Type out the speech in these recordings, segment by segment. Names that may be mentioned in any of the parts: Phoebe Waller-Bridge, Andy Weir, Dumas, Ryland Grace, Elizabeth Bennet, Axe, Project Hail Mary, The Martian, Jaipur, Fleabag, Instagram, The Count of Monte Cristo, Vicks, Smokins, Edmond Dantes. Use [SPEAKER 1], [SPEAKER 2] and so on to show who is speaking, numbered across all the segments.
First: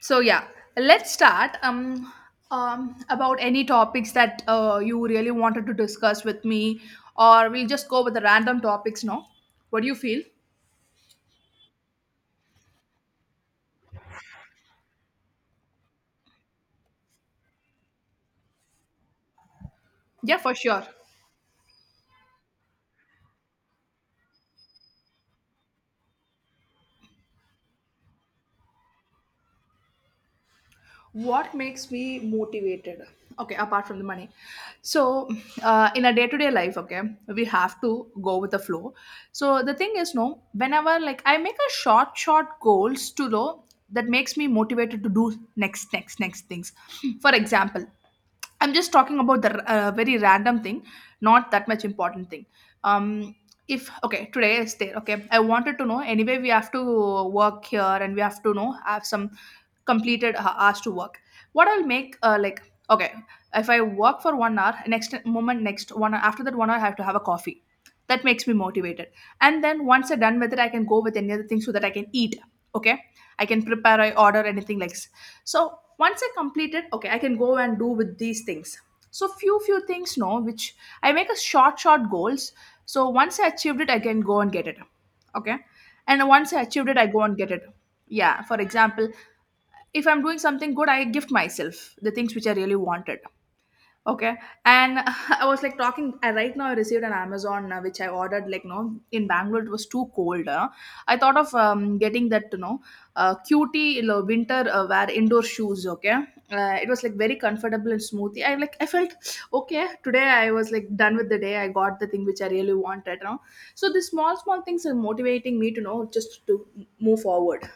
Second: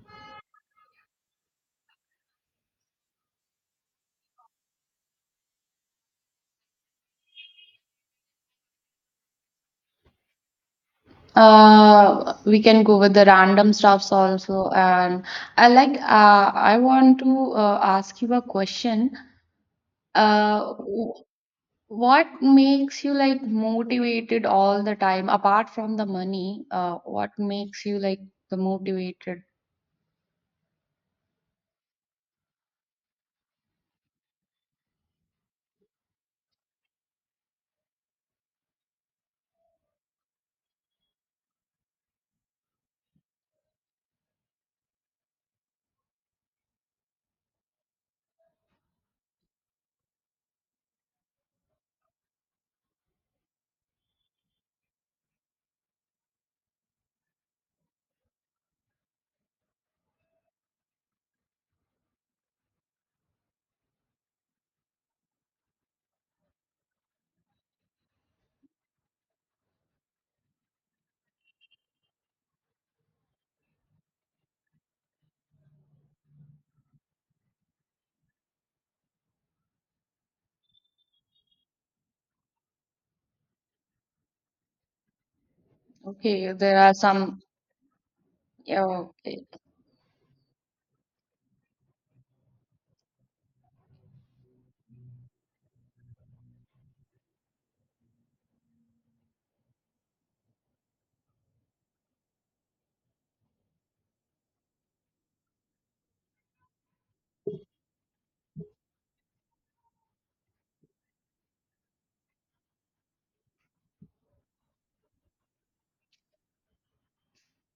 [SPEAKER 1] So yeah, let's start. About any topics that you really wanted to discuss with me, or we'll just go with the random topics. No, what do you feel?
[SPEAKER 2] We can go with the random stuffs also. And I want to ask you a question.
[SPEAKER 1] Yeah, for
[SPEAKER 2] Uh,
[SPEAKER 1] sure.
[SPEAKER 2] w- what makes you like motivated all the time, apart from the money? What makes you like the motivated?
[SPEAKER 1] What makes me motivated? Okay, apart from the money, so in a day-to-day life, okay, we have to go with the flow. So the thing is no, whenever like I make a short goals to low. That makes me motivated to do next things. For example, I'm just talking about the very random thing, not that much important thing. Um, if okay, today is there. Okay, I wanted to know. Anyway, we have to work here, and we have to know have some completed hours to work. What I'll make like, okay, if I work for 1 hour, next moment next 1 hour, after that 1 hour I have to have a coffee. That makes me motivated. And then once I'm done with it, I can go with any other thing so that I can eat. Okay, I can prepare, I order anything like so once I complete it, okay, I can go and do with these things. So few things no, which I make a short goals. So once I achieved it, I can go and get it. Okay, and
[SPEAKER 2] Okay,
[SPEAKER 1] once I
[SPEAKER 2] there
[SPEAKER 1] achieved
[SPEAKER 2] are
[SPEAKER 1] it, I go and
[SPEAKER 2] some.
[SPEAKER 1] get it. Yeah, for
[SPEAKER 2] Yeah,
[SPEAKER 1] example,
[SPEAKER 2] okay,
[SPEAKER 1] if I'm doing something good, I gift myself the things which I really wanted. Okay, and I was like talking. I Right now I received an Amazon which I ordered. Like no, in Bangalore it was too cold. I thought of getting that cutie, you know, winter wear indoor shoes. Okay, it was like very comfortable and smoothie. I like I felt okay today. I was like done with the day. I got the thing which I really wanted, so these small things are motivating me to know just to move forward.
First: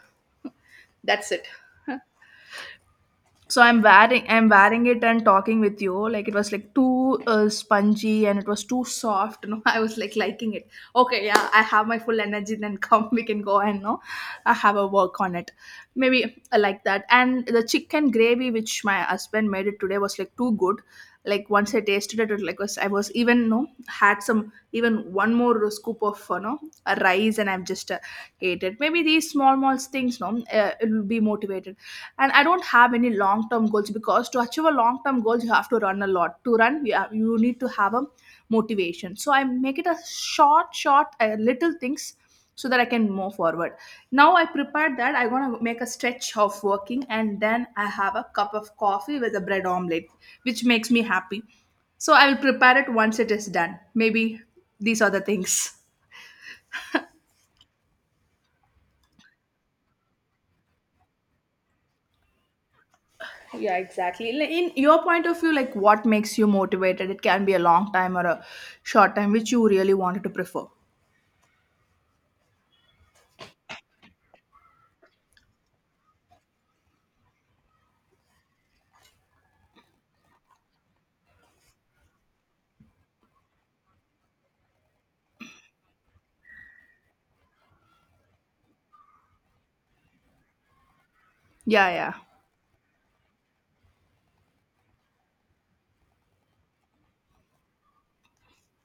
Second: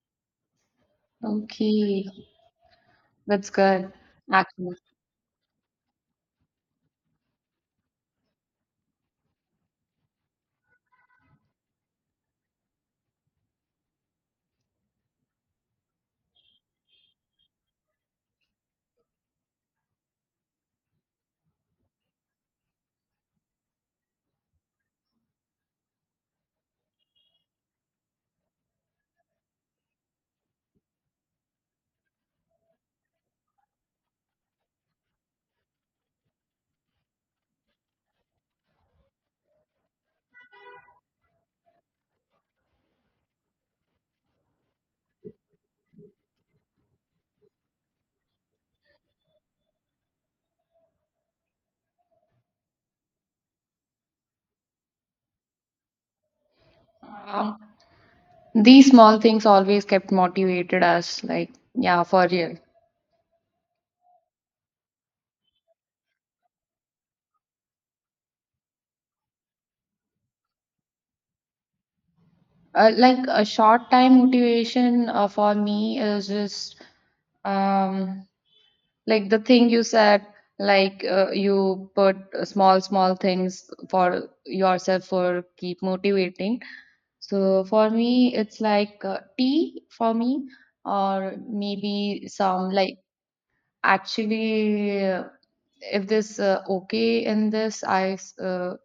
[SPEAKER 1] That's it.
[SPEAKER 2] okay, that's
[SPEAKER 1] So i'm
[SPEAKER 2] good.
[SPEAKER 1] wearing i'm
[SPEAKER 2] Actually,
[SPEAKER 1] wearing it and talking with you. Like it was like too spongy and it was too soft no. I was like liking it. Okay, yeah, I have my full energy. Then come, we can go. And no, I have a work on it, maybe. I like that, and the chicken gravy which my husband made it today was like too good. Like once I tasted it, it like was, I was even no had some even one more scoop of, you know, a rice, and I've just ate it. Maybe these small things no, it will be motivated. And I don't have any long term goals, because to achieve a long term goals you have to run a lot. To run you, have, you need to have a motivation, so I make it a short little things so that I can move forward. Now I prepared that I want to make a stretch of working and then I have a cup of coffee with a bread omelette, which makes me happy. So I will prepare it once it is done. Maybe these are the things.
[SPEAKER 2] Um, these small things always kept motivated us. Like, yeah, for real.
[SPEAKER 1] Yeah, exactly. Like, in your point of view, like what makes you motivated? It can be a long time or a short time, which you really wanted to prefer.
[SPEAKER 2] Like a short time motivation for me is just um, like the thing you said, like you put small, small things for yourself for keep motivating. So for me, it's like tea for me, or
[SPEAKER 1] Yeah, yeah.
[SPEAKER 2] maybe some like actually, if this okay in this,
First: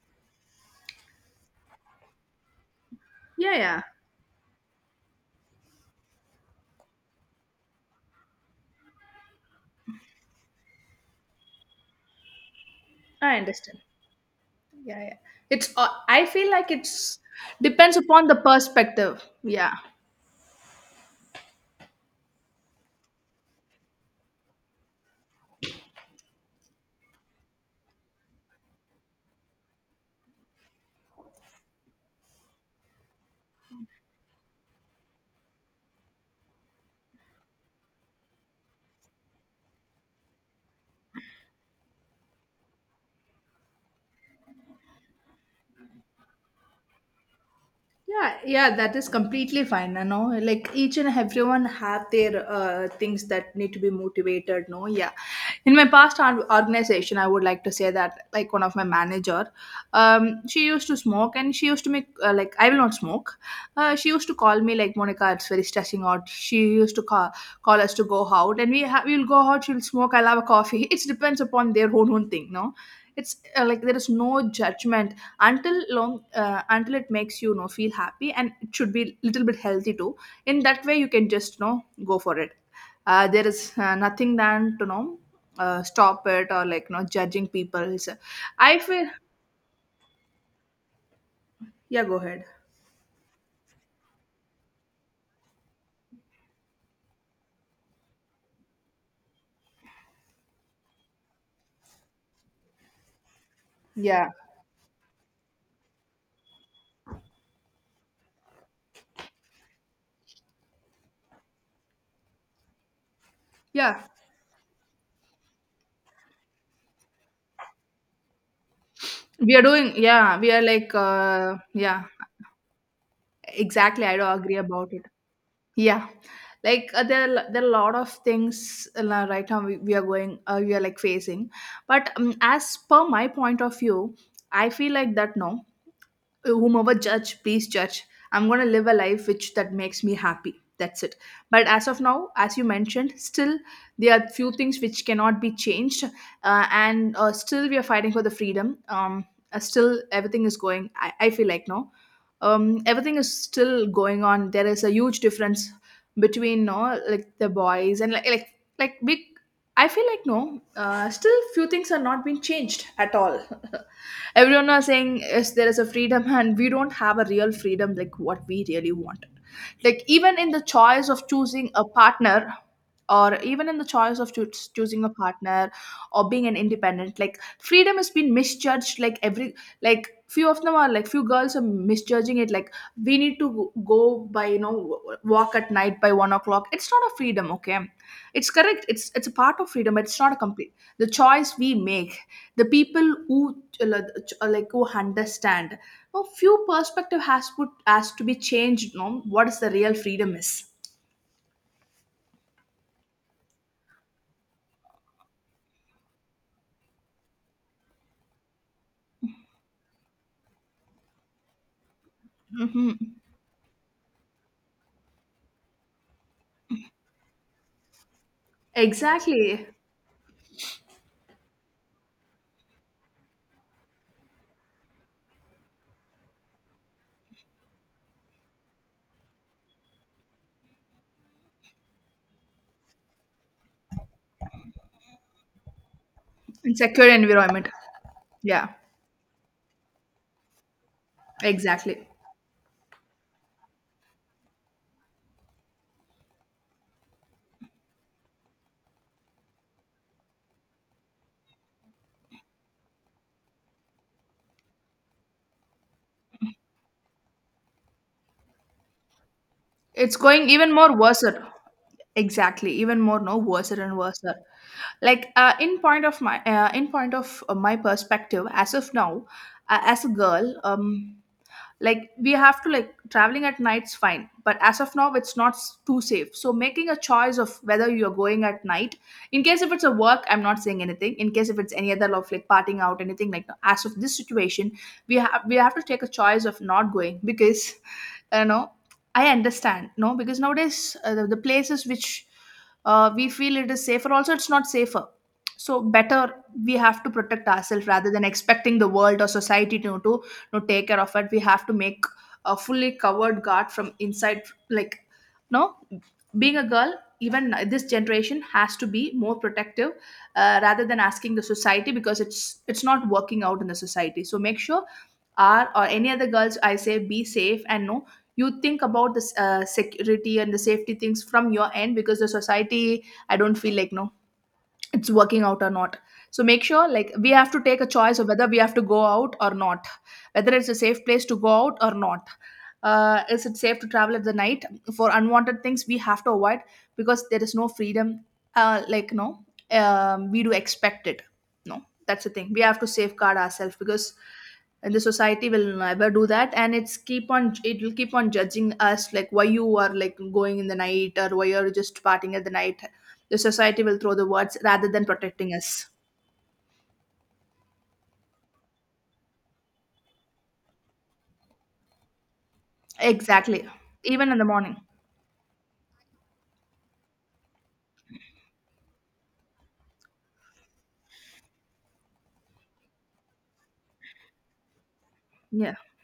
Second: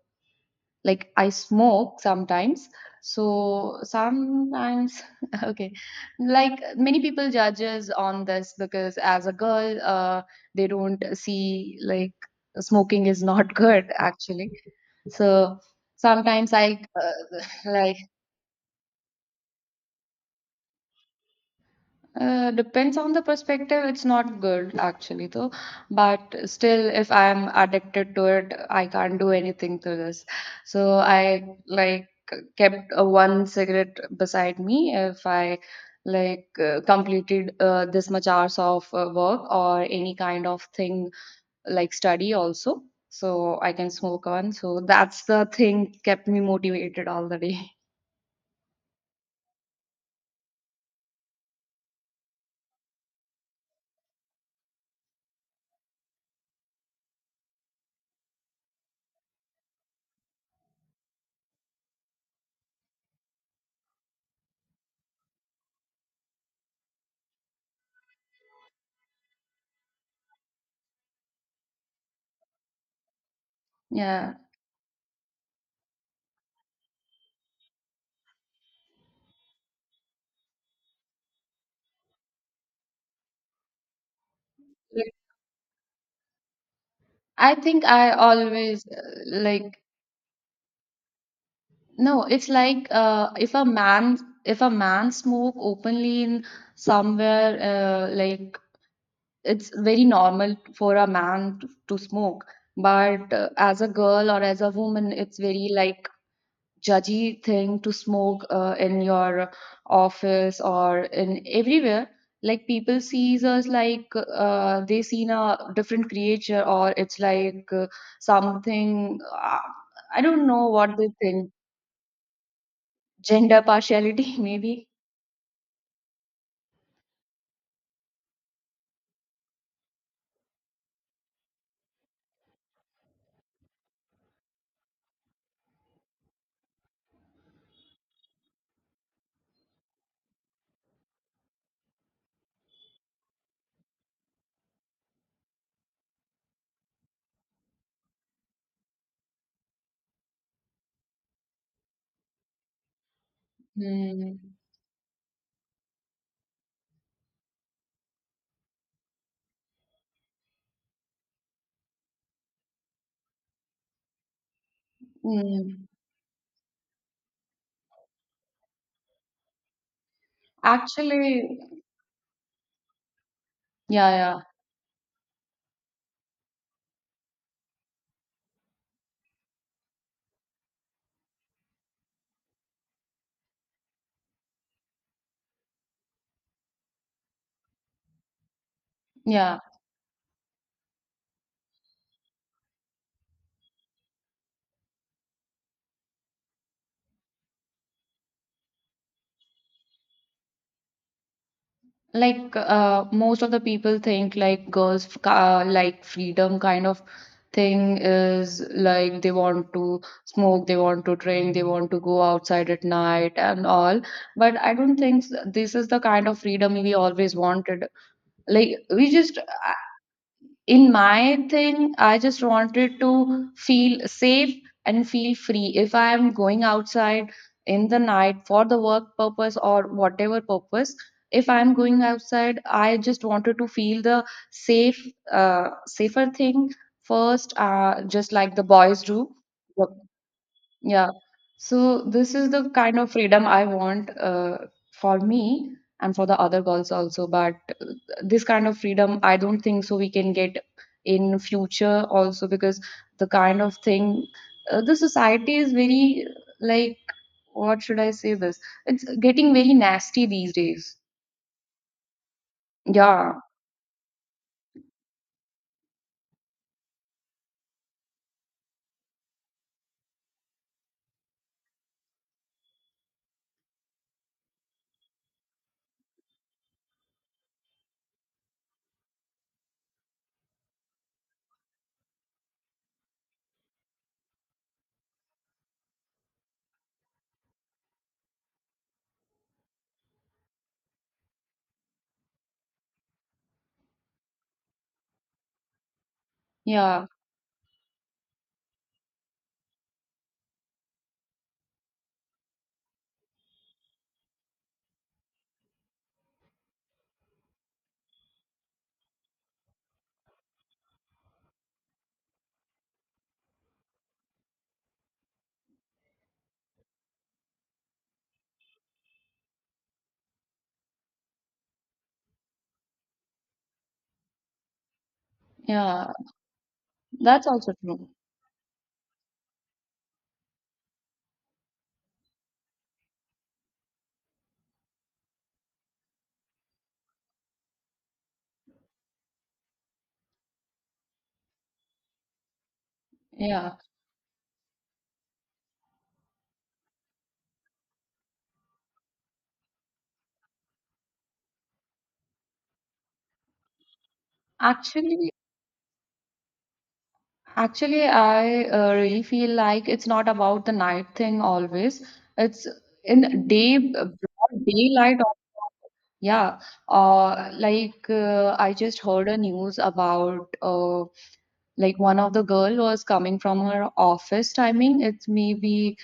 [SPEAKER 2] like I smoke sometimes,
[SPEAKER 1] Yeah,
[SPEAKER 2] so
[SPEAKER 1] yeah.
[SPEAKER 2] sometimes okay, like many people judges on this because as a girl they don't see like smoking is
[SPEAKER 1] I
[SPEAKER 2] not
[SPEAKER 1] understand.
[SPEAKER 2] good actually.
[SPEAKER 1] Yeah, yeah.
[SPEAKER 2] So
[SPEAKER 1] It's, I feel
[SPEAKER 2] sometimes I
[SPEAKER 1] like it's
[SPEAKER 2] uh,
[SPEAKER 1] depends
[SPEAKER 2] like
[SPEAKER 1] upon the perspective. Yeah.
[SPEAKER 2] Depends on the perspective. It's not good actually, though. But still, if I'm addicted to it, I can't do anything to this. So I like kept a one cigarette beside me if I like completed this much hours of work or any kind of thing like study also. So I can smoke one. So that's the thing kept me motivated all the day.
[SPEAKER 1] Yeah, yeah, that is completely fine. You know, like each and everyone have their things that need to be motivated. No, yeah, in my past organization, I would like to say that like one of my manager, um, she used to smoke, and she used to make like I will not smoke. She used to call me like Monica, it's very stressing out. She used to call us to go out, and we will go out, she'll smoke, I'll have a coffee. It depends upon their own thing no. It's like there is
[SPEAKER 2] Yeah.
[SPEAKER 1] no judgment until long, until it makes you, you know, feel happy, and it should be little bit healthy too. In that way, you can just, you know, go for it. There is nothing than to
[SPEAKER 2] Like,
[SPEAKER 1] know stop it or like, you know, judging
[SPEAKER 2] I think
[SPEAKER 1] people.
[SPEAKER 2] I
[SPEAKER 1] So I
[SPEAKER 2] always
[SPEAKER 1] feel,
[SPEAKER 2] like
[SPEAKER 1] yeah, go
[SPEAKER 2] no,
[SPEAKER 1] ahead.
[SPEAKER 2] it's like if a man smoke openly in somewhere, like it's very normal for a man to smoke, but as a
[SPEAKER 1] Yeah,
[SPEAKER 2] girl or as a woman, it's very like judgy thing to smoke in your office or in everywhere. Like people sees us
[SPEAKER 1] yeah,
[SPEAKER 2] like they seen a different creature or it's like something.
[SPEAKER 1] we are doing.
[SPEAKER 2] I
[SPEAKER 1] Yeah,
[SPEAKER 2] don't
[SPEAKER 1] we are
[SPEAKER 2] know
[SPEAKER 1] like,
[SPEAKER 2] what they think.
[SPEAKER 1] yeah,
[SPEAKER 2] Gender
[SPEAKER 1] exactly, I do
[SPEAKER 2] partiality,
[SPEAKER 1] agree
[SPEAKER 2] maybe.
[SPEAKER 1] about it. Yeah. Like there are a lot of things right now we are going, we are like facing. But as per my point of view, I feel like that no, whomever judge, please judge. I'm going to live a life which that makes me happy. That's it. But as of now, as you mentioned, still there are few things which cannot be changed. And Still we are fighting for the freedom. Still everything is going. I feel like no, everything is still going
[SPEAKER 2] Hmm.
[SPEAKER 1] on. There is a huge difference between no like the boys and like big. I feel like no, still few things are not being changed at all. Everyone was saying is there is a
[SPEAKER 2] Mm.
[SPEAKER 1] freedom. And we don't have a real freedom like what we really wanted." Like, even in the choice
[SPEAKER 2] Actually,
[SPEAKER 1] of choosing a partner, or even in the
[SPEAKER 2] yeah,
[SPEAKER 1] choice of
[SPEAKER 2] yeah,
[SPEAKER 1] choosing a partner, or being an independent, like freedom has been misjudged. Like every, like few of them are, like few girls are misjudging it. Like we need to go by, you know, walk at night by 1 o'clock, it's not a freedom. Okay, it's correct, it's a part
[SPEAKER 2] yeah.
[SPEAKER 1] of freedom, but it's not a complete the choice we make. The people who uh, like like, who understand no, few perspective has put has to be changed no, what is the real freedom is.
[SPEAKER 2] Like most of the people think like girls like freedom kind of thing is like they want to smoke, they want to drink, they want to go outside at
[SPEAKER 1] Hmm.
[SPEAKER 2] night and all. But I don't think this is the kind of freedom we always wanted. Like we just
[SPEAKER 1] Exactly.
[SPEAKER 2] in my thing, I just wanted to feel safe and feel free. If I am going outside in the night for the work purpose or whatever purpose, if I am going outside, I just wanted to feel the safe, safer thing
[SPEAKER 1] In secure
[SPEAKER 2] first,
[SPEAKER 1] environment.
[SPEAKER 2] just like the
[SPEAKER 1] Yeah.
[SPEAKER 2] boys do. Yep. Yeah. So
[SPEAKER 1] Exactly.
[SPEAKER 2] this is the kind of freedom I want, for me and for the other girls also. But uh, this kind of freedom, I don't think so we can get in future also because the kind of thing, the society is very like, what should I say this? It's getting very
[SPEAKER 1] It's
[SPEAKER 2] nasty
[SPEAKER 1] going
[SPEAKER 2] these
[SPEAKER 1] even more
[SPEAKER 2] days.
[SPEAKER 1] worse. Exactly, even more
[SPEAKER 2] Yeah,
[SPEAKER 1] no, worse and worse. Like in point of my, in point of my perspective as of now, as a girl, like we have to, like traveling at night's fine, but as of now it's not too safe, so making a choice of whether you're going at night, in case if it's a work, I'm not saying anything. In case if it's any other of like parting out anything like that, as of this situation, we have to take a choice of not going because, you know, I understand no, because nowadays the places which we feel it is safer also, it's not safer. So better we have
[SPEAKER 2] yeah,
[SPEAKER 1] to protect ourselves rather than expecting the world or society to take care of it. We have to make a fully covered guard from inside, like no, being a girl, even this generation has to be more protective, rather than asking the society, because it's not working out in the society. So make sure are, or any other girls I say be safe, and no, you think about the security and the safety things from your end, because the society I don't feel like no it's working out or not.
[SPEAKER 2] yeah.
[SPEAKER 1] So make sure like we
[SPEAKER 2] That's
[SPEAKER 1] have to
[SPEAKER 2] also
[SPEAKER 1] take a
[SPEAKER 2] true.
[SPEAKER 1] choice of whether we have to go out or not, whether it's a safe place to go out or not. Is it safe to travel at the night? For unwanted things we have to avoid, because there is no freedom like no, we do expect it, no, that's the thing. We have to safeguard ourselves,
[SPEAKER 2] Yeah.
[SPEAKER 1] because and the society will never do that, and it's keep on, it will keep on judging us like why you are like going in the night or why you're just partying at the night. The society will throw the words rather than
[SPEAKER 2] Actually,
[SPEAKER 1] protecting us.
[SPEAKER 2] I really feel like it's not about the night thing always. It's in
[SPEAKER 1] Exactly.
[SPEAKER 2] day,
[SPEAKER 1] Even in the
[SPEAKER 2] broad
[SPEAKER 1] morning.
[SPEAKER 2] daylight. Yeah, like I just heard a news about like one of the girl was coming from her office timing. It's
[SPEAKER 1] Yeah.
[SPEAKER 2] maybe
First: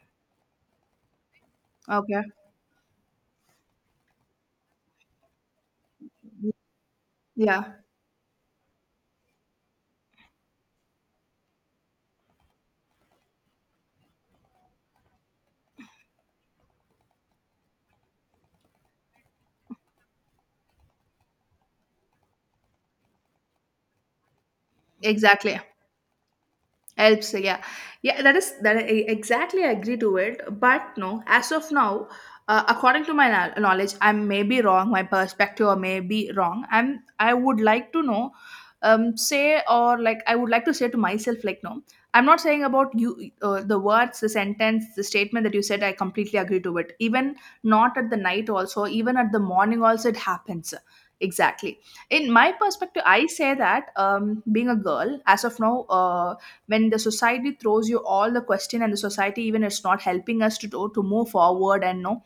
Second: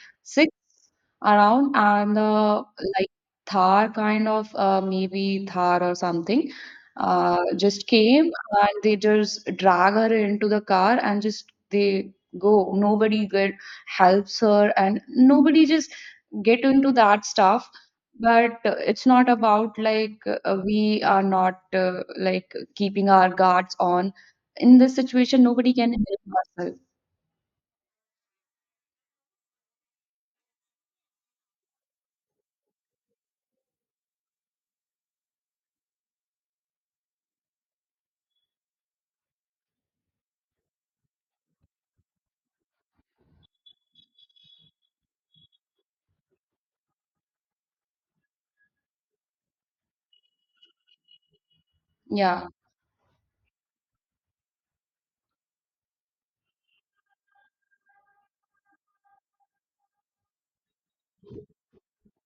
[SPEAKER 2] around and
[SPEAKER 1] Okay.
[SPEAKER 2] like Thar kind of maybe Thar or something
[SPEAKER 1] Yeah.
[SPEAKER 2] just came, and they just drag her into the car and just they go. Nobody get helps her and nobody just get into that stuff. But it's not about like we are not like keeping our guards on. In this situation,
[SPEAKER 1] Exactly.
[SPEAKER 2] nobody can help ourselves.
[SPEAKER 1] Helps, yeah, yeah, that is that I exactly agree to it, but no, as of now, according to my knowledge, I may be wrong, my perspective or may be wrong. I'm, I would like to know, say, or like I would like to say to myself like no, I'm not saying about you. The words, the sentence, the statement that you said, I completely agree to it. Even not at the night also, even at the morning also it happens. Exactly. In
[SPEAKER 2] Yeah,
[SPEAKER 1] my perspective I say that, being a girl as of now, uh when the society throws you all the question, and the society even it's not helping us to do, to move forward, and no,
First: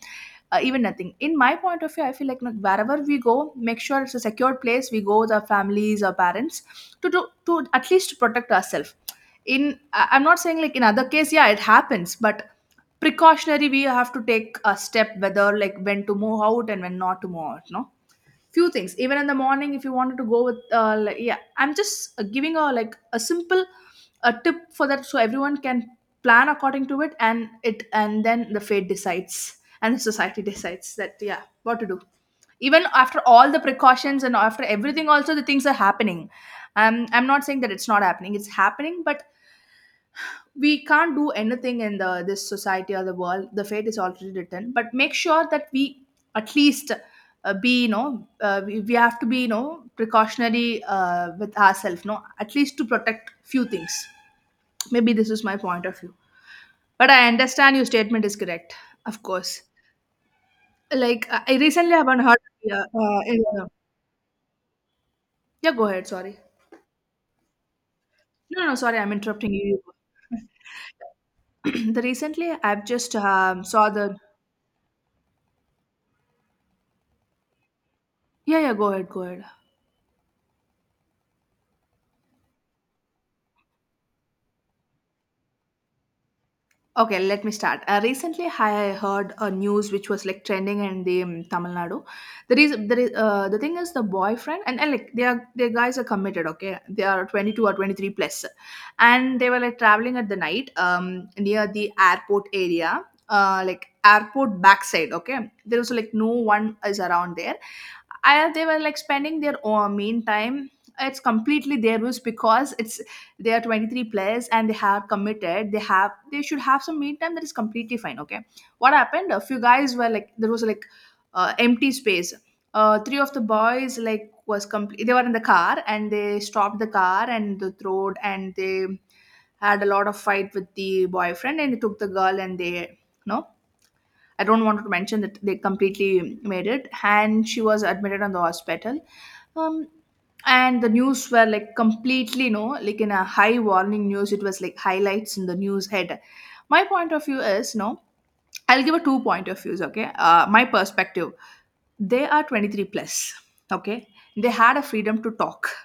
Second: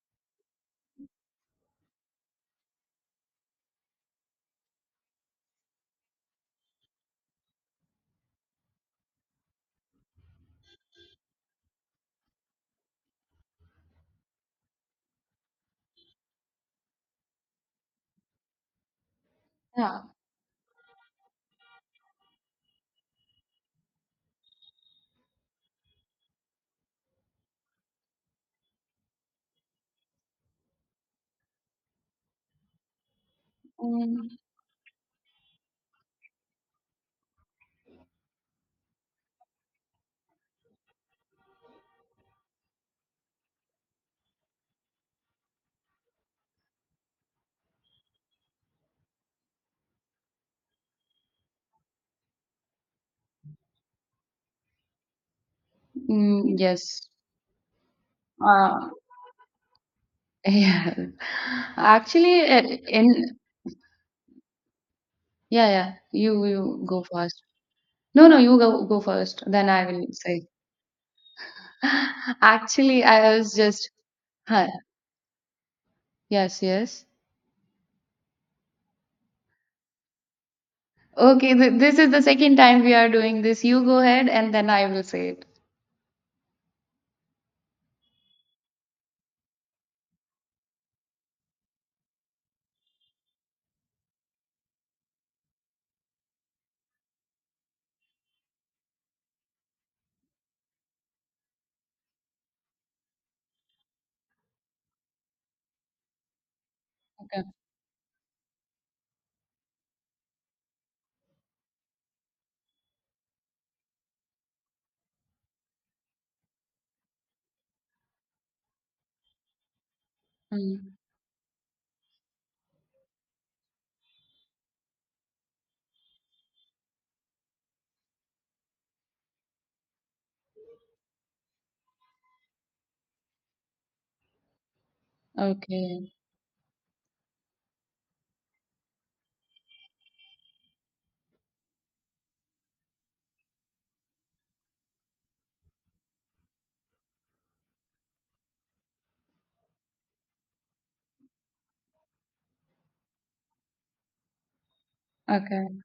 [SPEAKER 1] even nothing. In my point of view I feel like no, wherever we go make sure it's a secure place, we go with our families, our parents, to do to at least protect ourselves. I'm not saying like in other case yeah it happens, but precautionary we have to take a step, whether like when to move out and when not to move out, no, few things. Even in the morning if you
[SPEAKER 2] yeah.
[SPEAKER 1] wanted to go with like, yeah, I'm just giving a like a simple a tip for that, so everyone can plan according to it, and it and then the fate decides and the society decides that yeah what to do. Even after all the precautions and
[SPEAKER 2] Mm,
[SPEAKER 1] after everything also the things are happening. I'm not saying that it's not happening, it's happening, but we can't do anything in the this society or the world. The fate is already written, but make sure that we at least be you know we have to be you know precautionary with ourselves, no, at least to protect few things. Maybe this is my point of view,
[SPEAKER 2] mm, yes.
[SPEAKER 1] but I understand your statement is correct.
[SPEAKER 2] Uh,
[SPEAKER 1] Of course.
[SPEAKER 2] yeah.
[SPEAKER 1] Like I recently haven't heard.
[SPEAKER 2] Actually,
[SPEAKER 1] Yeah,
[SPEAKER 2] in
[SPEAKER 1] yeah.
[SPEAKER 2] yeah,
[SPEAKER 1] Yeah, go
[SPEAKER 2] yeah.
[SPEAKER 1] ahead, sorry.
[SPEAKER 2] You go first. No, no, you
[SPEAKER 1] No, no,
[SPEAKER 2] go
[SPEAKER 1] sorry,
[SPEAKER 2] go
[SPEAKER 1] I'm
[SPEAKER 2] first.
[SPEAKER 1] interrupting you.
[SPEAKER 2] Then
[SPEAKER 1] You
[SPEAKER 2] I
[SPEAKER 1] go.
[SPEAKER 2] will say.
[SPEAKER 1] The recently I've
[SPEAKER 2] Actually,
[SPEAKER 1] just
[SPEAKER 2] I was
[SPEAKER 1] saw
[SPEAKER 2] just
[SPEAKER 1] the.
[SPEAKER 2] huh, yes, yes.
[SPEAKER 1] Yeah, yeah, go ahead, go ahead.
[SPEAKER 2] Okay, th this is the second time we are doing this. You go ahead, and then I will say it.
[SPEAKER 1] Okay, let me start. Recently, I heard a news which was like trending in the Tamil Nadu. The reason, the thing is, the boyfriend and like they are, their guys are committed. Okay, they are 22 or 23 plus, and they were like traveling at the night near the airport area, like airport backside. Okay, there was like no one is around
[SPEAKER 2] Okay.
[SPEAKER 1] there. I, they were like spending their own mean time. It's completely their rules because it's they are 23 players and they have committed, they have they should have some meet time, that is completely fine. Okay, what happened, a few guys were like, there was like
[SPEAKER 2] Mm.
[SPEAKER 1] empty space, three of the boys like was complete, they were in the car and they stopped the car and the road, and they had a lot of fight with the boyfriend, and they took the girl and they, no, I don't want to mention that, they
[SPEAKER 2] Okay.
[SPEAKER 1] completely made it and she was admitted on the hospital. Um, and the news were like completely, no, like in a high warning news, it was like highlights in the news head. My point of view is, no, I'll give a 2 point of views, okay? My perspective. They are 23 plus, okay? They had a freedom to talk.
[SPEAKER 2] Okay.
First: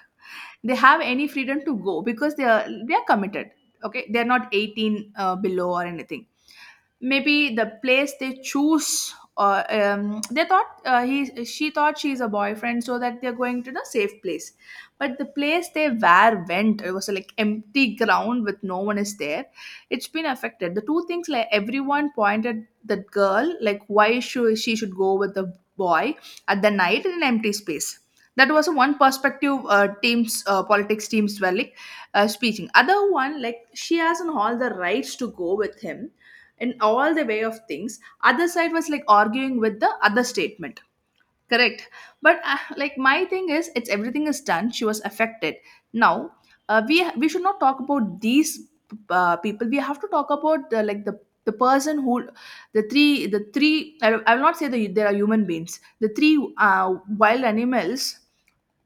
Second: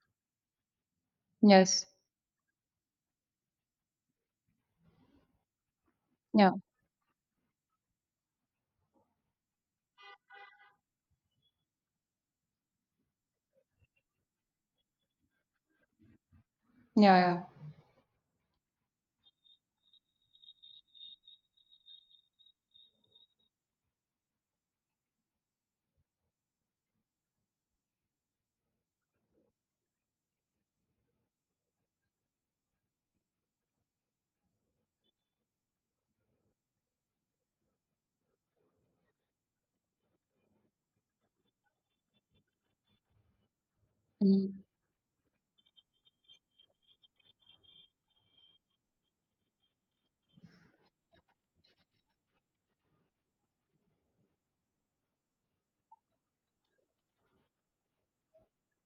[SPEAKER 1] They have any freedom to
[SPEAKER 2] Yes.
[SPEAKER 1] go because they are committed, okay? They're not 18 below or anything.
[SPEAKER 2] Yeah.
[SPEAKER 1] Maybe the place they choose, they thought, he she thought she's a boyfriend, so that they're going to the safe place. But the place they were went, it was
[SPEAKER 2] Yeah.
[SPEAKER 1] like
[SPEAKER 2] Yeah.
[SPEAKER 1] empty ground with no one is there. It's been affected the two things, like everyone pointed that girl, like why should she should go with the boy at the night in an empty space. That was one perspective. Teams, politics teams were like speaking other one, like she has an all the rights to go with him in all the way of things. Other side was like arguing with the other statement. Correct. But like my thing is, it's everything is
[SPEAKER 2] Mm.
[SPEAKER 1] done, she was affected now. Uh, we should not talk about these people. We have to talk about the, like the person who, the three, I will not say that there are human beings, the three, uh, wild animals.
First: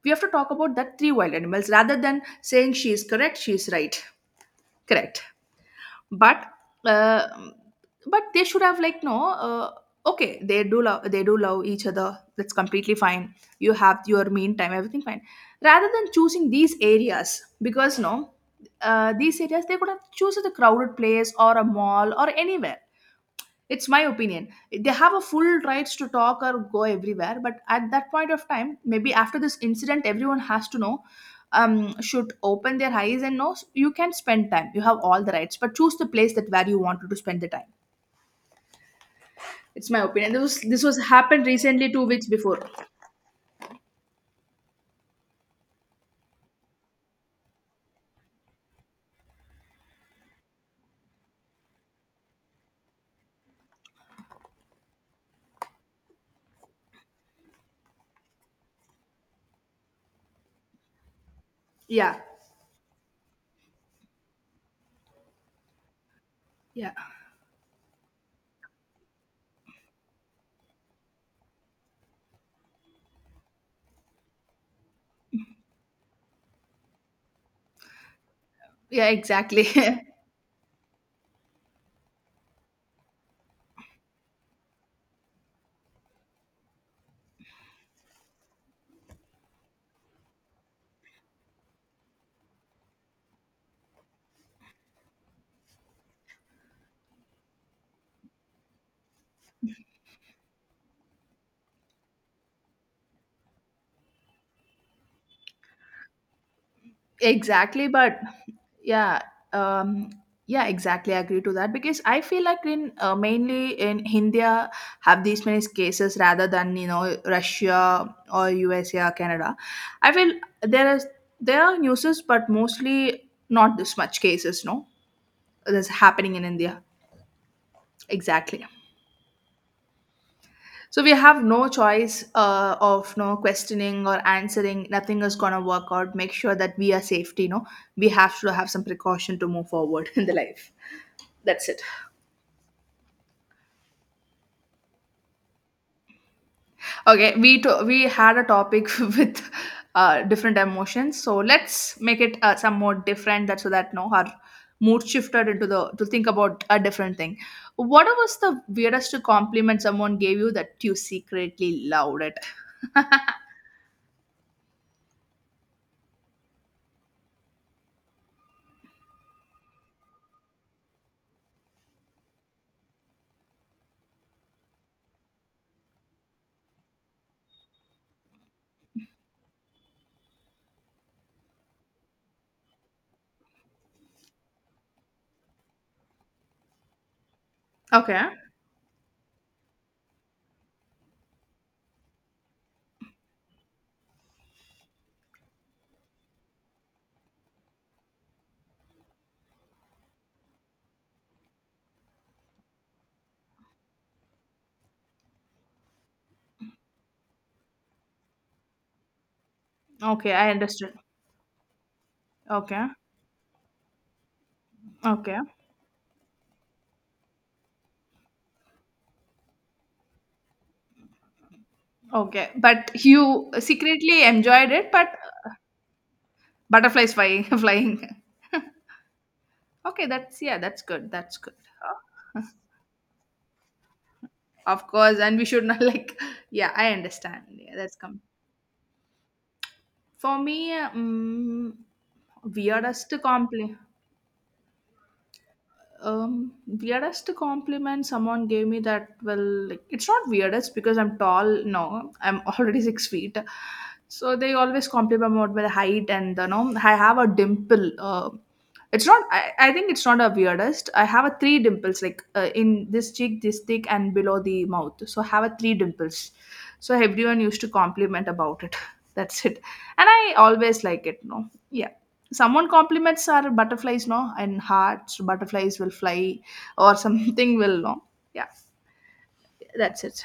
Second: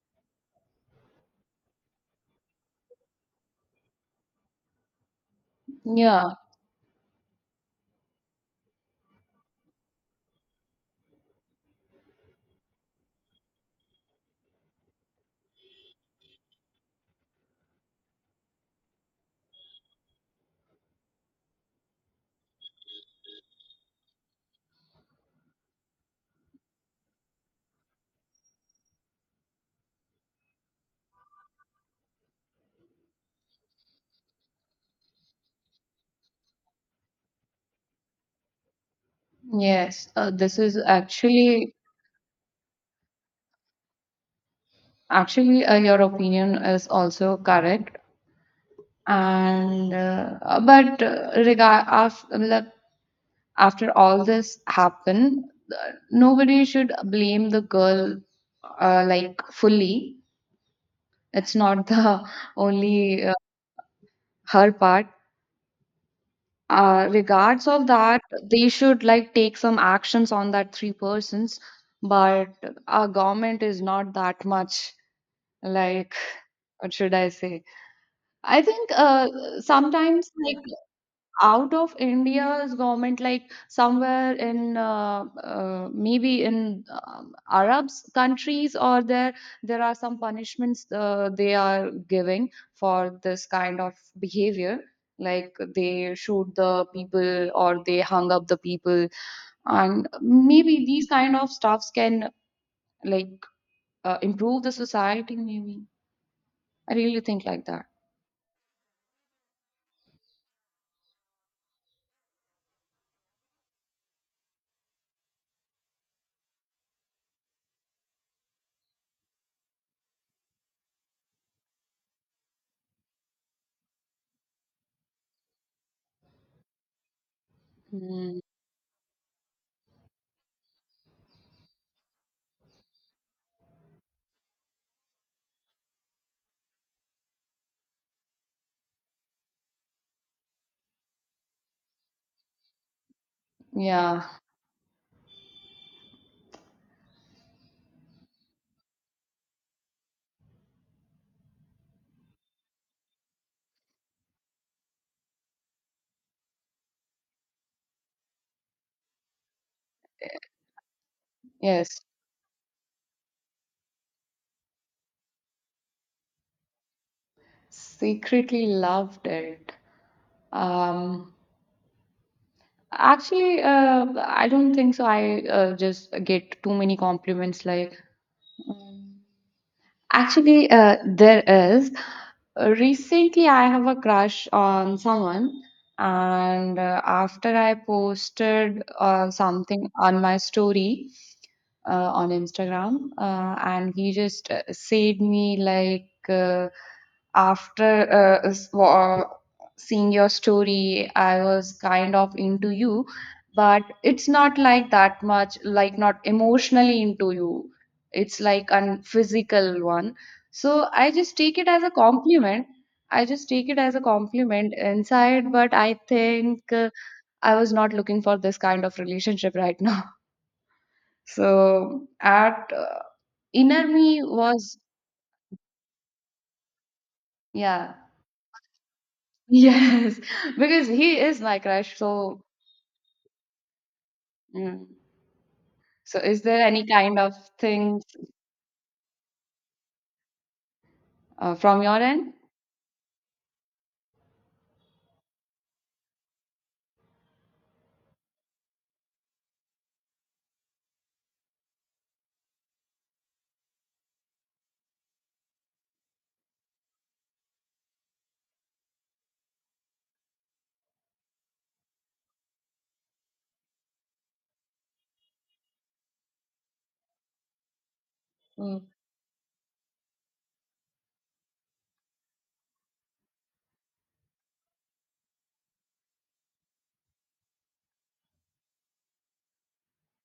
[SPEAKER 1] We have to talk about that three wild animals rather than saying she is correct, she is right. Correct,
[SPEAKER 2] Yeah.
[SPEAKER 1] but uh, but they should have like no okay, they do love, they do love each other, that's completely fine. You have your mean time, everything fine, rather than choosing these areas, because no, these areas, they could have chosen a crowded place or a mall or anywhere. It's my opinion. They have a full rights to talk or go everywhere, but at that point of time, maybe after this incident, everyone has to know, should open their eyes and know you can spend time. You have all the rights, but choose the place that where you wanted to spend the time. It's my
[SPEAKER 2] Yes.
[SPEAKER 1] opinion.
[SPEAKER 2] This is
[SPEAKER 1] This was happened
[SPEAKER 2] actually
[SPEAKER 1] recently 2 weeks before.
[SPEAKER 2] actually uh, your opinion is also correct. And but regard after all this happened, nobody should blame the girl, like, fully. It's not
[SPEAKER 1] Yeah,
[SPEAKER 2] the only her part,
[SPEAKER 1] yeah,
[SPEAKER 2] regards of that they should like take some actions on that three persons. But our government is not that much, like, what should I say? I think
[SPEAKER 1] yeah. Exactly,
[SPEAKER 2] sometimes like out of India's government, like somewhere in maybe in Arabs countries, or there are some punishments they are giving for this kind of behavior. Like they shoot the people or they hung up the people, and maybe these kind of stuffs can like improve the society. Maybe I really think like that.
[SPEAKER 1] exactly. But yeah, um, yeah, exactly. I agree to that because I feel like in mainly in India have these many cases rather than you know Russia or USA or Canada. I feel there is, there are newses, but mostly not this much cases. No, that's happening in India.
[SPEAKER 2] Mm,
[SPEAKER 1] Exactly. So we have no choice of no questioning or answering. Nothing is gonna work out. Make sure that we are safety. No, we have to have some precaution to move forward in the life. That's it.
[SPEAKER 2] yeah.
[SPEAKER 1] Okay, we had a topic with different emotions, so let's make it some more different. That so that no, our mood shifted into the to think about a different thing. What was the weirdest compliment someone gave you that you secretly
[SPEAKER 2] Yes.
[SPEAKER 1] loved it?
[SPEAKER 2] Secretly loved it. Um, Actually, I don't think so. I just get too many compliments. Like, um, actually, there is. Recently, I have a crush on someone, and after I
[SPEAKER 1] Okay,
[SPEAKER 2] posted something on my story on Instagram, and he just said me like. After uh, s- wa- seeing your story, I was kind of into you, but it's not like that much, like not emotionally into you, it's like a physical one.
[SPEAKER 1] okay, I
[SPEAKER 2] So
[SPEAKER 1] understood.
[SPEAKER 2] I just take it as a compliment.
[SPEAKER 1] Okay,
[SPEAKER 2] I just take it as a compliment
[SPEAKER 1] okay,
[SPEAKER 2] inside, but I think I was not looking for this kind of relationship right now. So
[SPEAKER 1] okay,
[SPEAKER 2] at
[SPEAKER 1] but you
[SPEAKER 2] inner me
[SPEAKER 1] secretly enjoyed
[SPEAKER 2] was,
[SPEAKER 1] it, but butterflies
[SPEAKER 2] yeah,
[SPEAKER 1] flying. Okay,
[SPEAKER 2] yes.
[SPEAKER 1] that's yeah, that's
[SPEAKER 2] Because
[SPEAKER 1] good.
[SPEAKER 2] he
[SPEAKER 1] That's
[SPEAKER 2] is
[SPEAKER 1] good.
[SPEAKER 2] my crush, so.
[SPEAKER 1] Of
[SPEAKER 2] Mm.
[SPEAKER 1] course, and we should not like,
[SPEAKER 2] So, is there
[SPEAKER 1] yeah,
[SPEAKER 2] any
[SPEAKER 1] I
[SPEAKER 2] kind of
[SPEAKER 1] understand. Yeah, that's
[SPEAKER 2] things
[SPEAKER 1] come for me.
[SPEAKER 2] from your end?
[SPEAKER 1] Weirdest compliment. Weirdest compliment someone gave me that well, like, it's not weirdest because I'm tall, no, I'm already 6 feet, so they always compliment me about my height. And you know, I have a dimple. It's not I think it's not a weirdest. I have a three dimples, like in this cheek, this cheek, and below the mouth, so I have a three dimples. So everyone used to compliment about it.
[SPEAKER 2] Mm.
[SPEAKER 1] That's it. And I always like it, no. Yeah, someone compliments, our butterflies no and hearts butterflies will fly or something will no. Yeah, that's it.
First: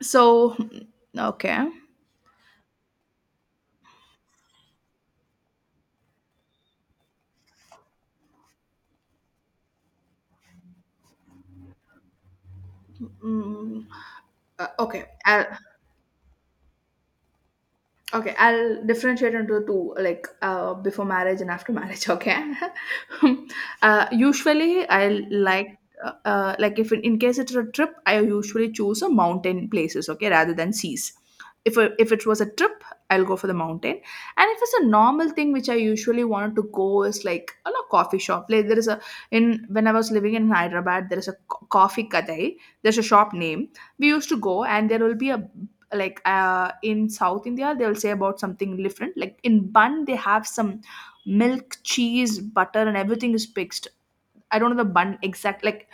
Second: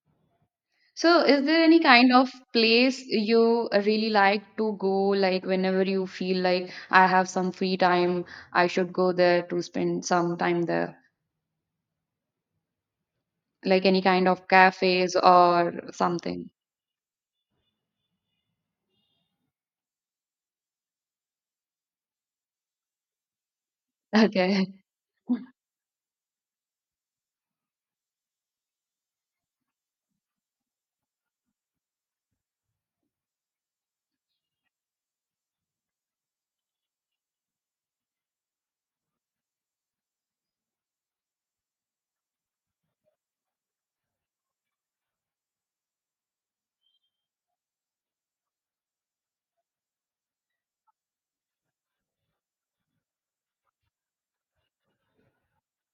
[SPEAKER 1] So,
[SPEAKER 2] So, is there
[SPEAKER 1] okay.
[SPEAKER 2] any kind of place you really like to go, like whenever you feel like I have some free time, I should go there to spend some time there, like
[SPEAKER 1] Mm,
[SPEAKER 2] any kind of
[SPEAKER 1] okay
[SPEAKER 2] cafes or something?
[SPEAKER 1] okay, I'll differentiate into two, like before marriage and after marriage. Okay,
[SPEAKER 2] Okay.
[SPEAKER 1] usually I like if in, in case it's a trip, I usually choose a mountain places. Okay, rather than seas. If a, if it was a trip, I'll go for the mountain. And if it's a normal thing, which I usually wanted to go, is like a lot coffee shop. Like there is a, in when I was living in Hyderabad, there is a coffee kadai. There's a shop name, we used to go, and there will be a, like in south india they'll say about something different, like in bun they have some milk cheese butter and everything is mixed. I don't know the bun exact like,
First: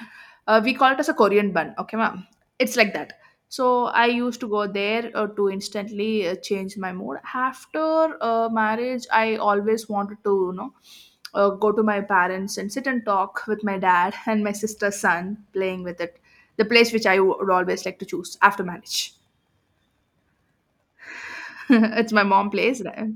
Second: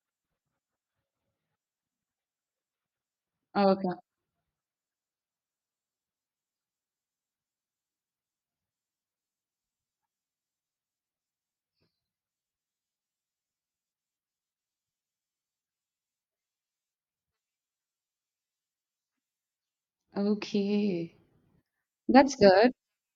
[SPEAKER 1] we call it as a korean bun, okay ma'am, it's like that. So
[SPEAKER 2] Okay.
[SPEAKER 1] I used to go there to instantly change my mood. After marriage I always wanted to you know go to my parents and sit and talk with my dad and my sister's son playing with it, the place which I would always like to choose after marriage.
[SPEAKER 2] Okay.
[SPEAKER 1] It's my
[SPEAKER 2] That's
[SPEAKER 1] mom
[SPEAKER 2] good.
[SPEAKER 1] place there.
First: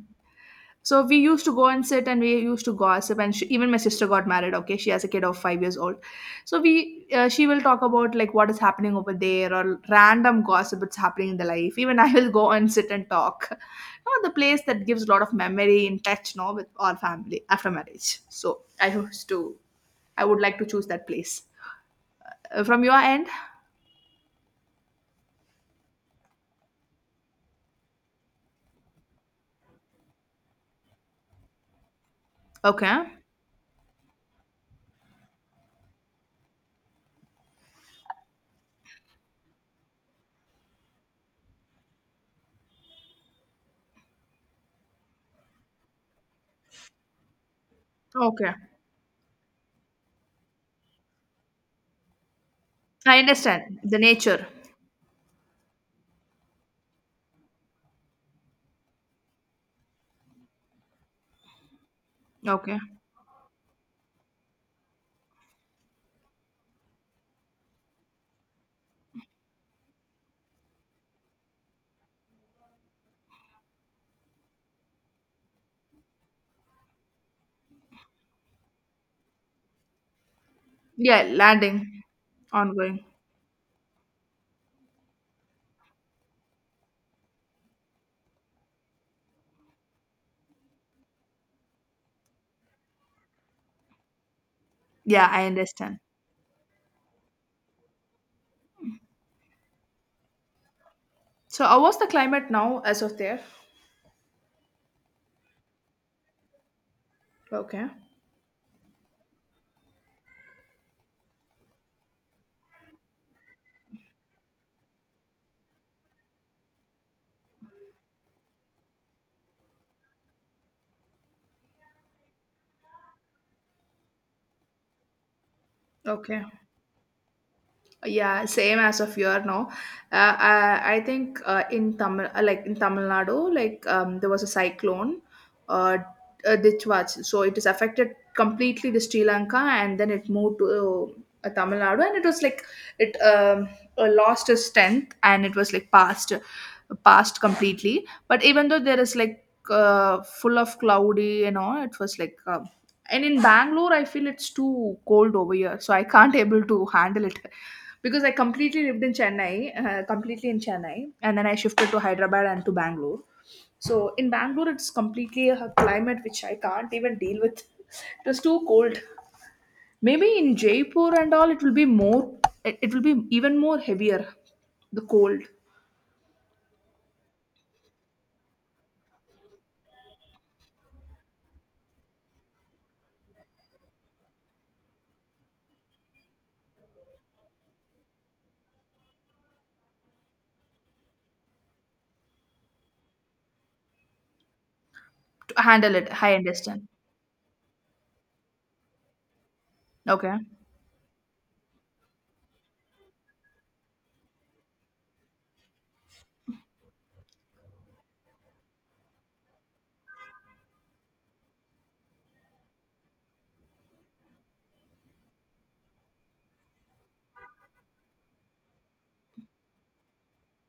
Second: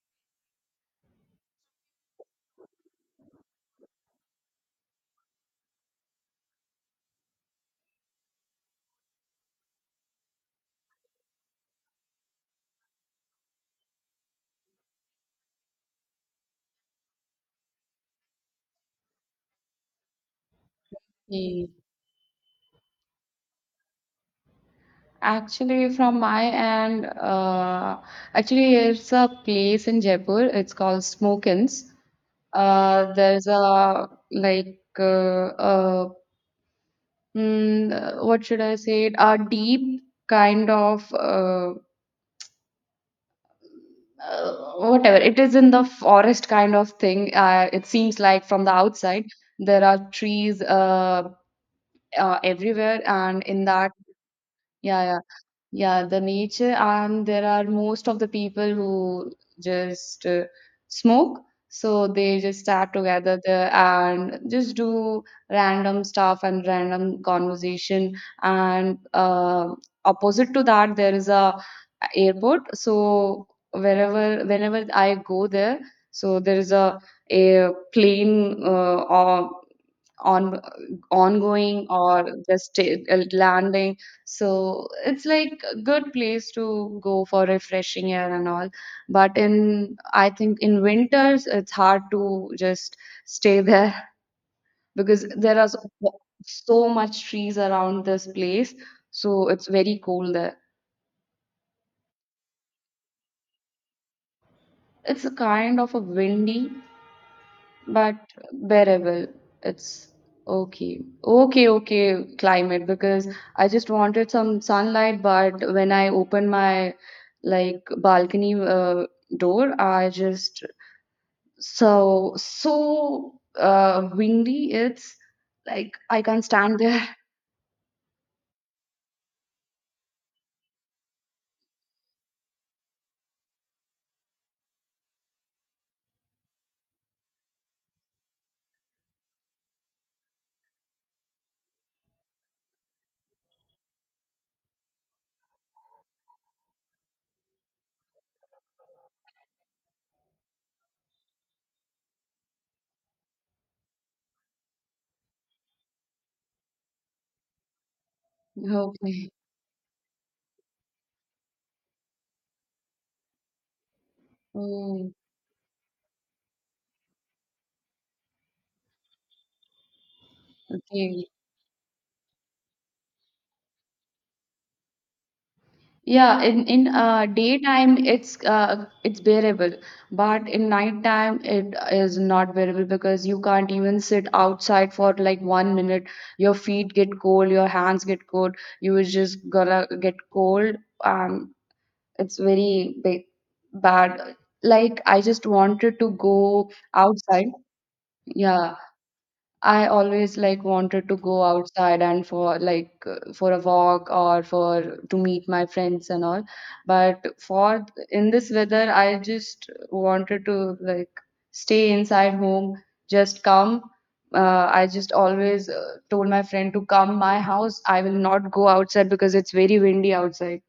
[SPEAKER 1] So we used to go and sit and we used to gossip, and she, even my sister got married. Okay, she has a kid of 5 years old. So we she will talk about like what is happening over there, or random gossip that's happening in the life. Even I will go and sit and talk. You know, the place that gives a lot of memory in touch, no, with our family after marriage. So I would like to choose that place.
[SPEAKER 2] Yeah.
[SPEAKER 1] From your end,
[SPEAKER 2] Actually, from my end, actually, it's a place in Jaipur. It's called Smokins.
[SPEAKER 1] okay,
[SPEAKER 2] There's a, like, what should I say? It? A deep kind of, uh, whatever. It is in the forest kind of thing. It seems like
[SPEAKER 1] okay,
[SPEAKER 2] from the outside there are trees everywhere,
[SPEAKER 1] I
[SPEAKER 2] and in
[SPEAKER 1] understand
[SPEAKER 2] that,
[SPEAKER 1] the nature.
[SPEAKER 2] yeah, yeah. Yeah, the nature, and there are most of the people who just smoke. So they just
[SPEAKER 1] Okay.
[SPEAKER 2] start together there and just do random stuff and random conversation. And opposite to that, there is a airport. So wherever, whenever I go there, so there is a plane, or on
[SPEAKER 1] Yeah,
[SPEAKER 2] ongoing
[SPEAKER 1] landing,
[SPEAKER 2] or just
[SPEAKER 1] ongoing.
[SPEAKER 2] landing. So it's like a good place to go for refreshing air and all, but in I think in winters it's hard to just stay there
[SPEAKER 1] Yeah,
[SPEAKER 2] because
[SPEAKER 1] I
[SPEAKER 2] there are so
[SPEAKER 1] understand.
[SPEAKER 2] so much trees around this place, so it's very cold there.
[SPEAKER 1] So, how was the climate now as of there?
[SPEAKER 2] It's a kind of a windy.
[SPEAKER 1] Okay,
[SPEAKER 2] But bearable. It's okay. Okay, okay, climate because I just wanted some sunlight, but when I opened my like balcony door, I just so so windy. It's like I
[SPEAKER 1] okay.
[SPEAKER 2] can't stand there.
[SPEAKER 1] Yeah, same as of year now. I think in Tamil, like in Tamil Nadu, like there was a cyclone, uh, a ditch watch. So it is affected completely the Sri Lanka, and then it moved to Tamil Nadu, and it was like it lost its strength, and it was like passed completely. But even though there is like full of cloudy and all, it was like and in Bangalore I feel it's too cold over here, so I can't able to handle it because I completely lived in
[SPEAKER 2] Okay.
[SPEAKER 1] Chennai, completely in Chennai, and then I shifted to Hyderabad and to Bangalore. So in Bangalore it's
[SPEAKER 2] Oh,
[SPEAKER 1] completely a climate which I can't even deal with. It was too cold. Maybe in Jaipur
[SPEAKER 2] okay.
[SPEAKER 1] and all it will be more, it will be even more heavier, the cold
[SPEAKER 2] Yeah, in daytime it's bearable, but in nighttime it is not bearable because you can't even sit outside for like 1 minute. Your feet get cold, your hands get cold. You is just gonna get cold. Um, it's very bad. Like I just
[SPEAKER 1] to handle
[SPEAKER 2] wanted
[SPEAKER 1] it.
[SPEAKER 2] to
[SPEAKER 1] I
[SPEAKER 2] go
[SPEAKER 1] understand.
[SPEAKER 2] outside. Yeah, I
[SPEAKER 1] Okay.
[SPEAKER 2] always like wanted to go outside and for like for a walk or for to meet my friends and all. But for in this weather, I just wanted to like stay inside home, just come. I just always told my friend to come my house. I will not go outside because it's very windy outside.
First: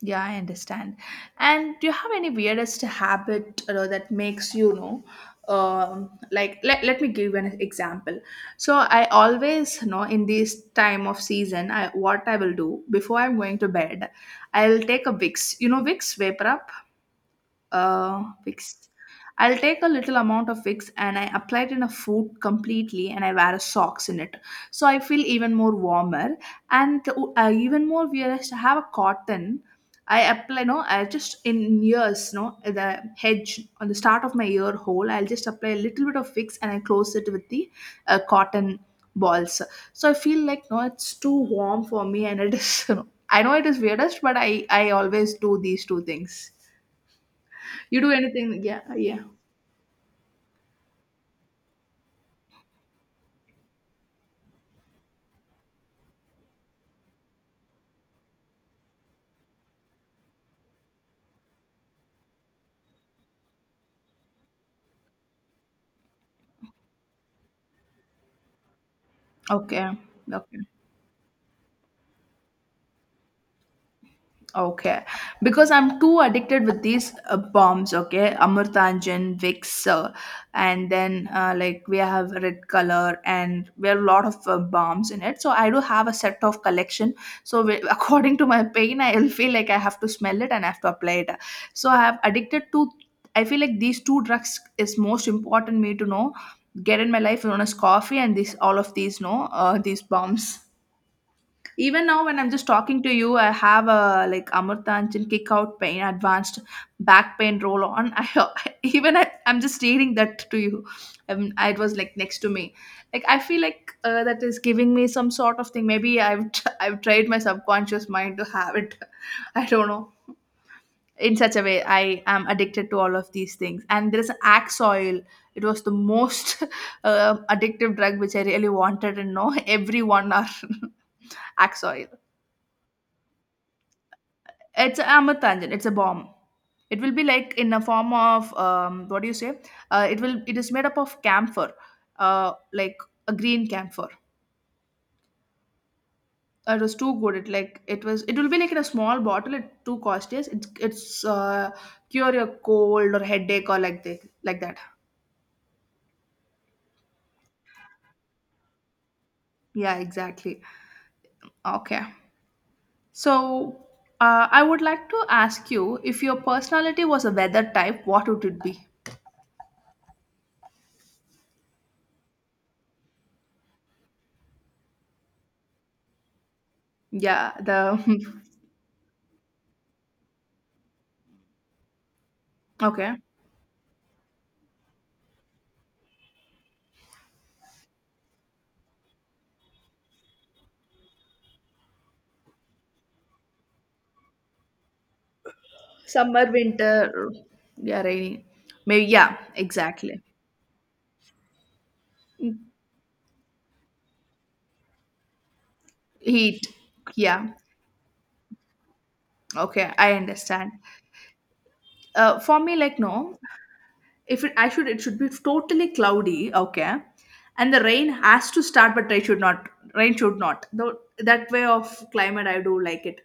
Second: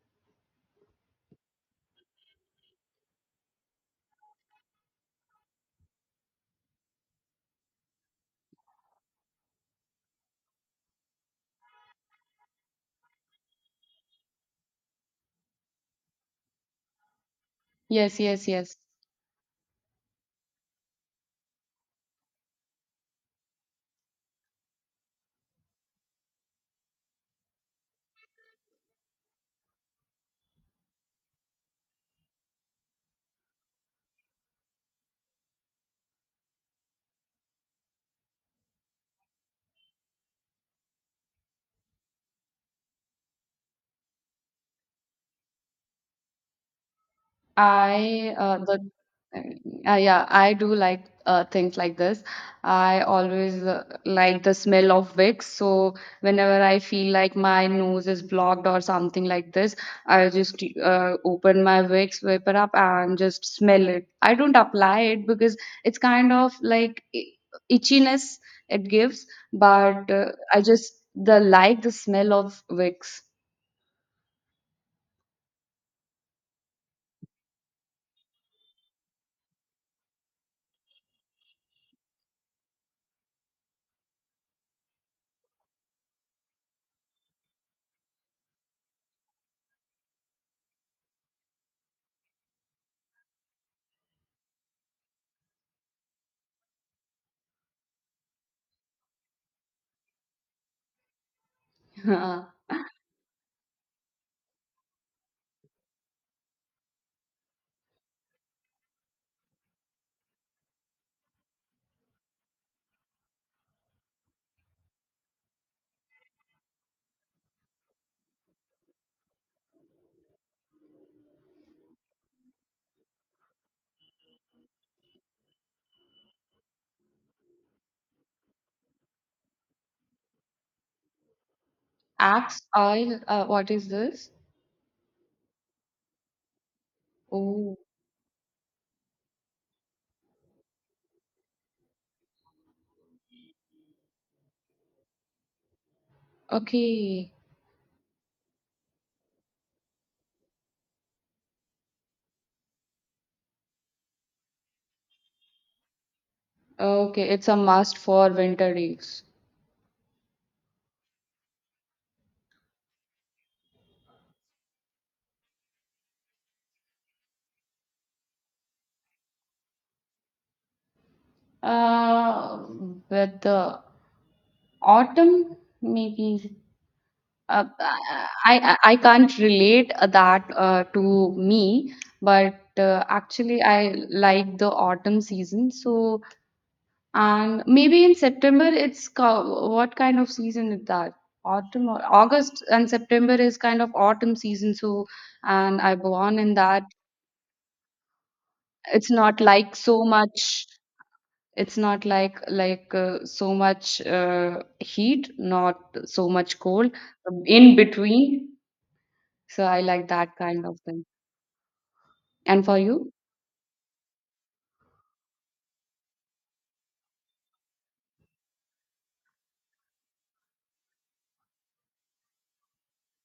[SPEAKER 1] Yeah, I understand. And do you have any weirdest habit, you know, that makes, you know, like let me give you an example. So I always, you know, in this time of season, I what I will do before I'm going to bed, I'll take a Vicks. You know, Vicks Vapor Up,
[SPEAKER 2] Yes, yes, yes.
[SPEAKER 1] Vicks. I'll take a little amount of Vicks and I apply it in a foot completely and I wear a socks in it. So I feel even more warmer, and even more weirdest, I have a cotton. I apply, no, I just in ears, no, the hedge on the start of my ear hole. I'll just apply a little bit of Vicks and I close it with the cotton balls. So I feel like, no, it's too warm for me, and it is. You know, I know it is weirdest, but I always do these two things. You do
[SPEAKER 2] I
[SPEAKER 1] anything? Yeah,
[SPEAKER 2] the
[SPEAKER 1] yeah.
[SPEAKER 2] Yeah, I do like things like this. I always like the smell of Vicks. So whenever I feel like my nose is blocked or something like this, I just open my Vicks, whip up, and just smell it. I don't apply it because it's kind of like itchiness it gives,
[SPEAKER 1] Okay.
[SPEAKER 2] but
[SPEAKER 1] Okay.
[SPEAKER 2] I just the like the smell of Vicks.
[SPEAKER 1] Okay. Because I'm too addicted with these bombs, okay? Amurtanjan, Vicks, and then like we have red color and we have a lot of bombs in it. So I do have a set of collection. So we, according to my pain, I'll feel like I have to smell it and I have to apply it. So I have addicted to, I feel like these two drugs is most important me to know, get in my life, known as coffee and these, all of these, no, these bombs. Even now, when I'm just talking to you, I have a like Amurthanchal kick out pain, advanced back pain roll on. I even I'm just stating that to you. It was like next to me. Like I feel like that is giving me some sort of thing. Maybe I've I've tried my subconscious mind to have it. I don't know. In such a way, I am addicted to all of these things. And there is axe oil. It was the most addictive drug which I really wanted, and no, every 1 hour axe oil.
[SPEAKER 2] Axe oil, what is this?
[SPEAKER 1] It's a I'm a tangent. It's a bomb. It will be like in
[SPEAKER 2] Oh.
[SPEAKER 1] a form of what do you say? It will. It is made up of camphor, like a green camphor. It was too
[SPEAKER 2] Okay,
[SPEAKER 1] good. It like it was. It will be like in a small bottle. It too costly. It's cure your cold or headache or like this like that.
[SPEAKER 2] okay, it's a must for winter days.
[SPEAKER 1] Yeah, exactly. Okay. So I would like to ask you, if your personality was a weather type, what would it be?
[SPEAKER 2] Uh, with the autumn, maybe.
[SPEAKER 1] Yeah.
[SPEAKER 2] Uh, I,
[SPEAKER 1] The
[SPEAKER 2] I can't relate that to me, but
[SPEAKER 1] okay.
[SPEAKER 2] actually I like the autumn season. So, and maybe in September what kind of season is that? Autumn or August and September is kind of autumn season. So, and I born
[SPEAKER 1] Summer,
[SPEAKER 2] in that.
[SPEAKER 1] winter, yeah, rainy. Maybe,
[SPEAKER 2] It's
[SPEAKER 1] yeah,
[SPEAKER 2] not like so
[SPEAKER 1] exactly.
[SPEAKER 2] much. It's not like
[SPEAKER 1] Mm.
[SPEAKER 2] like uh, so much heat, not so much
[SPEAKER 1] Heat,
[SPEAKER 2] cold,
[SPEAKER 1] yeah.
[SPEAKER 2] in between. So I
[SPEAKER 1] Okay,
[SPEAKER 2] like
[SPEAKER 1] I
[SPEAKER 2] that kind
[SPEAKER 1] understand.
[SPEAKER 2] of thing.
[SPEAKER 1] For
[SPEAKER 2] And
[SPEAKER 1] me,
[SPEAKER 2] for
[SPEAKER 1] like,
[SPEAKER 2] you?
[SPEAKER 1] no. If it, I should it should be totally cloudy. Okay. And the rain has to start, but rain should not, rain should not though. That way of climate I do like it.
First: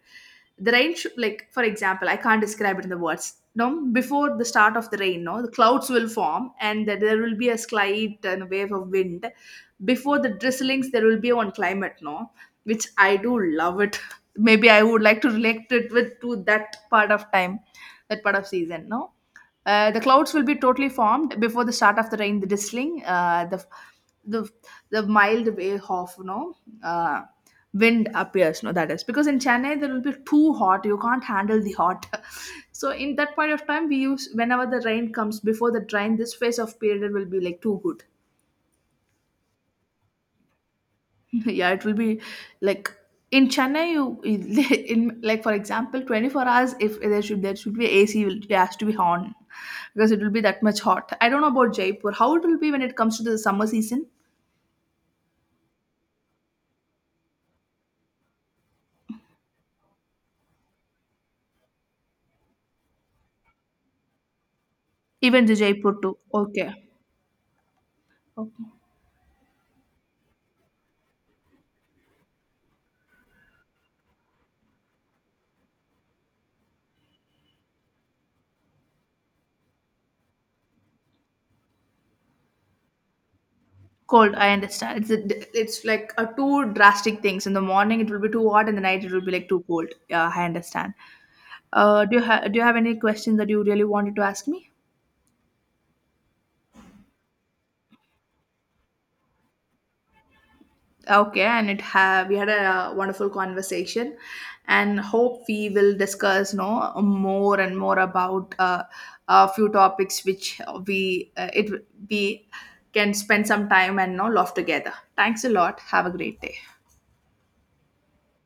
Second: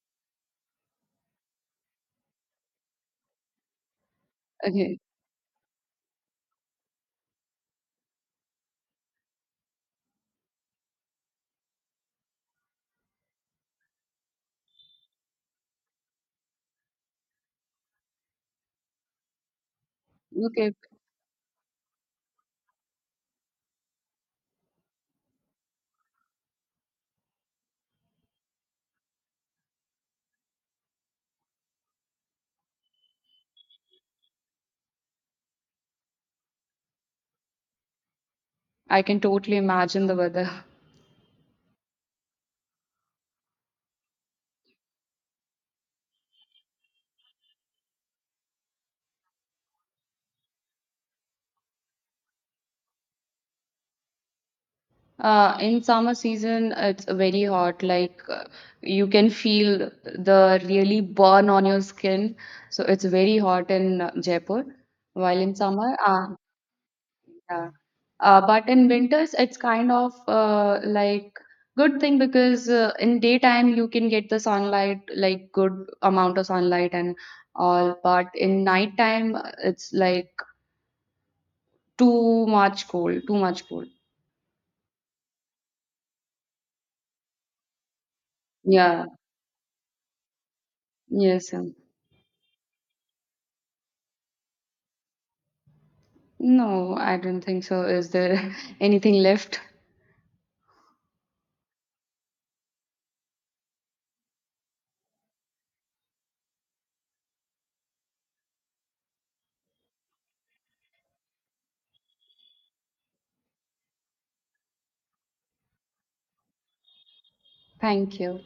[SPEAKER 1] The rain should, like for example, I can't describe it in the words. No, before the start of
[SPEAKER 2] Okay,
[SPEAKER 1] the rain, no, the clouds will form and that there will be a slight wave of wind before the drizzlings. There will be one climate, no, which I do love it. Maybe I would like to relate it with to that part of time, that part of season, no. The clouds will be
[SPEAKER 2] okay.
[SPEAKER 1] totally formed before the start of the rain, the drizzling, the the mild wave of, you know, uh, wind appears. No, that is because in Chennai there will be too hot. You can't handle the hot. So in that point of time, we use whenever the rain comes, before the rain, this phase of period will be like too good.
[SPEAKER 2] I can totally imagine the weather.
[SPEAKER 1] Yeah, it will be like in Chennai you in like for example 24 hours if there should be ac will it has to be on, because it will be that much hot. I don't know about Jaipur how it will be when it comes to the summer season.
[SPEAKER 2] In summer season, it's very hot. Like you can feel the really burn on your skin. So it's very hot in Jaipur. While
[SPEAKER 1] Even the
[SPEAKER 2] in
[SPEAKER 1] Jaipur
[SPEAKER 2] summer,
[SPEAKER 1] too. Okay.
[SPEAKER 2] yeah. But
[SPEAKER 1] Okay.
[SPEAKER 2] in winters, it's kind of like good thing because in daytime you can get the sunlight, like good amount of sunlight and all. But in nighttime, it's like too much cold, too much cold.
[SPEAKER 1] Cold, I understand. It's a, it's like a two drastic things. In the morning it will be too hot, in the night
[SPEAKER 2] Yeah.
[SPEAKER 1] it will be like too cold. Yeah, I understand.
[SPEAKER 2] Yes.
[SPEAKER 1] Uh, do you have, do you have any question that you really wanted to ask me?
[SPEAKER 2] No, I don't think so. Is there anything left?
[SPEAKER 1] Okay, and it have we had a wonderful conversation, and hope we will discuss no more and more about a few topics which we it we can spend some time and no love together. Thanks a lot. Have a great day.
[SPEAKER 2] Thank you.